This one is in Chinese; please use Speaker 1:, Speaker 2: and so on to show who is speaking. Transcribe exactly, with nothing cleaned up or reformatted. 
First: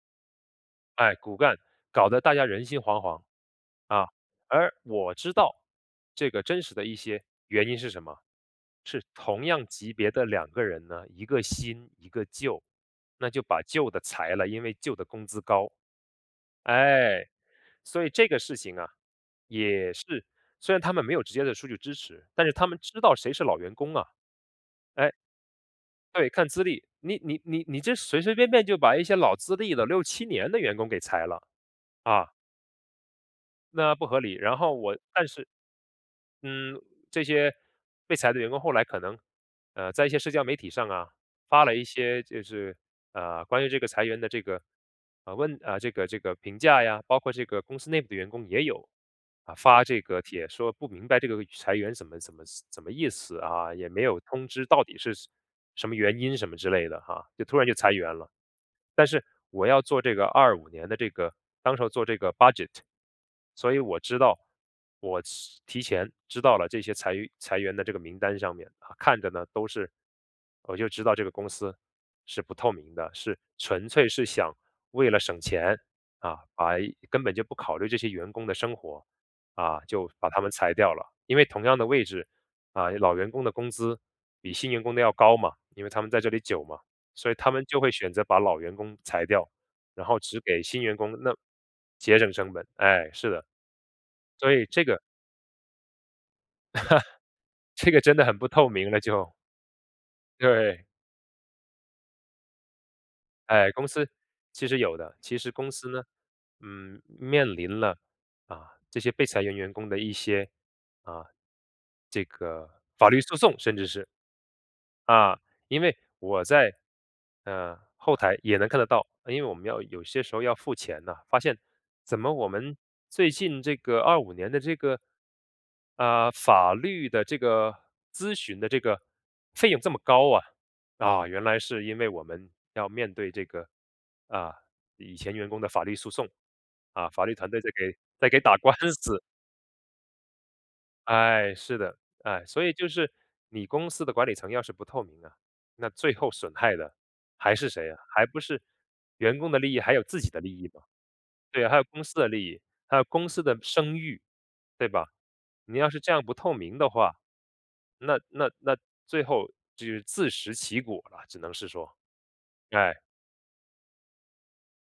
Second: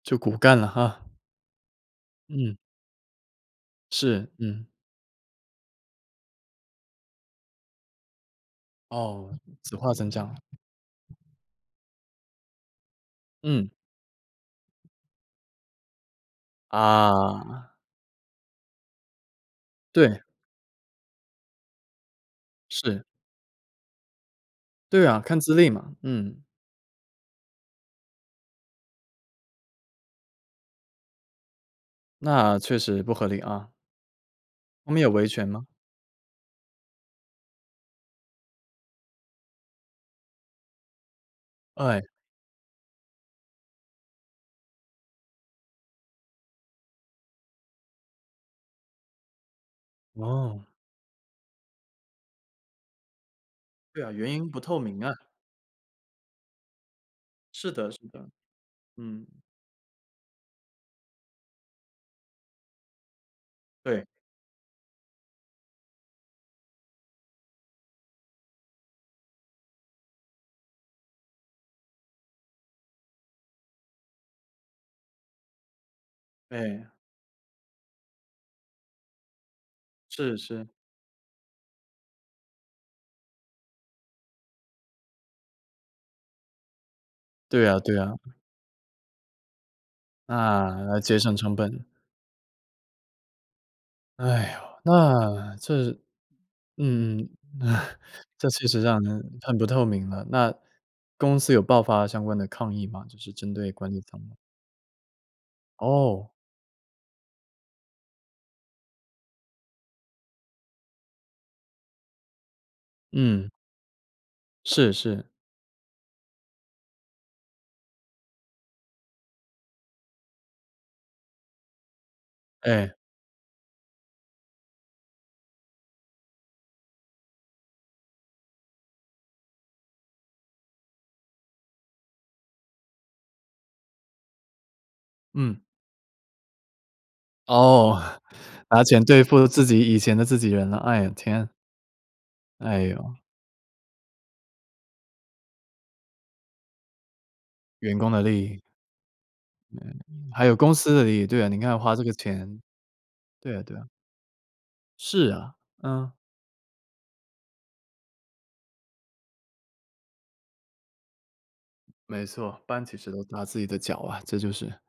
Speaker 1: 就骨干了哈。
Speaker 2: 哎，骨干，搞得大家
Speaker 1: 嗯。
Speaker 2: 人心惶惶。啊，
Speaker 1: 是，嗯。
Speaker 2: 而我知道，这个真实的一些原因是什么？是
Speaker 1: 哦，
Speaker 2: 同样
Speaker 1: 只化
Speaker 2: 级别
Speaker 1: 成这
Speaker 2: 的
Speaker 1: 样。
Speaker 2: 两个人呢，一个新一个旧，那就把
Speaker 1: 嗯。
Speaker 2: 旧的裁了，因为旧的工资高。哎，
Speaker 1: 啊。
Speaker 2: 所以这个事情啊，也
Speaker 1: 对。
Speaker 2: 是虽然他们没有直接的数据支持，但是他们知
Speaker 1: 是。
Speaker 2: 道谁是老员工啊。
Speaker 1: 对
Speaker 2: 哎。
Speaker 1: 啊，看资历嘛，
Speaker 2: 对，
Speaker 1: 嗯。
Speaker 2: 看资历，你你你你这随随便便就把一些老资历的六七年的员工给裁了，啊。
Speaker 1: 那确实不合理啊。
Speaker 2: 那不合理，然后
Speaker 1: 他
Speaker 2: 我，
Speaker 1: 们有
Speaker 2: 但
Speaker 1: 维权
Speaker 2: 是
Speaker 1: 吗？
Speaker 2: 嗯，这些被裁的员工，后来可能，呃，在一些社交媒体上啊，发了一
Speaker 1: 哎。
Speaker 2: 些就是，呃，关于这个裁员的这个，啊问啊，这个这个评价呀，包括这个公司内部的员工也有发这个帖
Speaker 1: 哦。
Speaker 2: 说不明白这个裁员怎么怎么怎么意思啊，也
Speaker 1: 对
Speaker 2: 没
Speaker 1: 啊，
Speaker 2: 有
Speaker 1: 原
Speaker 2: 通
Speaker 1: 因不
Speaker 2: 知
Speaker 1: 透
Speaker 2: 到底
Speaker 1: 明啊。
Speaker 2: 是什么原因，什么之类的啊，就突然
Speaker 1: 是
Speaker 2: 就
Speaker 1: 的
Speaker 2: 裁
Speaker 1: 是
Speaker 2: 员
Speaker 1: 的，
Speaker 2: 了。但是
Speaker 1: 嗯。
Speaker 2: 我要做这个二五年的这个当时候做这个 Budget。所以我
Speaker 1: 对。
Speaker 2: 知道我提前知道了这些裁员裁员的这个名单上面，呃，看着呢都是我就知道这个公司是不透明的，是纯粹是想为了省钱，啊，把
Speaker 1: 对。
Speaker 2: 根本就不考虑这些员工的生活，啊，就把
Speaker 1: 是
Speaker 2: 他们
Speaker 1: 是。
Speaker 2: 裁掉了。因为同样的位置，啊，老员工的工资比新员工的要高嘛，因为他们在这里久嘛，所以他们
Speaker 1: 对啊
Speaker 2: 就会
Speaker 1: 对啊。
Speaker 2: 选择把老员工裁掉，然后只给新员
Speaker 1: 那
Speaker 2: 工，
Speaker 1: 节省
Speaker 2: 那
Speaker 1: 成本。
Speaker 2: 节省成本，哎，是的。
Speaker 1: 哎
Speaker 2: 所
Speaker 1: 呦，
Speaker 2: 以这个
Speaker 1: 那这嗯，
Speaker 2: 这个 真的很不
Speaker 1: 这确
Speaker 2: 透
Speaker 1: 实
Speaker 2: 明了
Speaker 1: 让
Speaker 2: 就。
Speaker 1: 人很不透明了，那
Speaker 2: 对。
Speaker 1: 公司有爆发相关的抗议吗？就是针
Speaker 2: 哎，
Speaker 1: 对
Speaker 2: 公
Speaker 1: 管理
Speaker 2: 司
Speaker 1: 层的。
Speaker 2: 其实有的其实公司呢，
Speaker 1: 哦。
Speaker 2: 嗯，面临了，啊，这些被裁员员工的一些，啊，这个法律诉
Speaker 1: 嗯。
Speaker 2: 讼，甚至是。
Speaker 1: 是是。
Speaker 2: 啊，因为我在，呃，后台也能看得到，因为我们要有些时候要付钱呐，发现怎么我们
Speaker 1: 哎。
Speaker 2: 最近这个二五年的这个，啊，法律的这个咨询的这个费用这么高啊。啊，原来是因为我们要面对这个，啊，以前员工
Speaker 1: 嗯。
Speaker 2: 的法律诉讼。啊，法律团队在给
Speaker 1: 哦。
Speaker 2: 在给打 官
Speaker 1: 拿钱
Speaker 2: 司。
Speaker 1: 对付自己以前的自己人了。哎呀，天。
Speaker 2: 哎，是的。哎，所以
Speaker 1: 哎
Speaker 2: 就是
Speaker 1: 哟。
Speaker 2: 你公司的管理层要是不透明啊，那最后损害的还是谁
Speaker 1: 员
Speaker 2: 啊，
Speaker 1: 工的
Speaker 2: 还不
Speaker 1: 利益。
Speaker 2: 是员工的利
Speaker 1: 对，
Speaker 2: 益，还有自己的
Speaker 1: 还有
Speaker 2: 利益
Speaker 1: 公
Speaker 2: 嘛。
Speaker 1: 司的利益，对，你
Speaker 2: 对啊，还
Speaker 1: 看
Speaker 2: 有
Speaker 1: 花这
Speaker 2: 公
Speaker 1: 个
Speaker 2: 司的利
Speaker 1: 钱。
Speaker 2: 益，还有公司
Speaker 1: 对
Speaker 2: 的
Speaker 1: 啊对啊。
Speaker 2: 声誉，对吧？
Speaker 1: 是啊，
Speaker 2: 你要是
Speaker 1: 嗯。
Speaker 2: 这样不透明的，那那那最后就自食其果了，只能是说。
Speaker 1: 没错，搬起
Speaker 2: 唉。
Speaker 1: 石头砸自己的脚啊，这就是。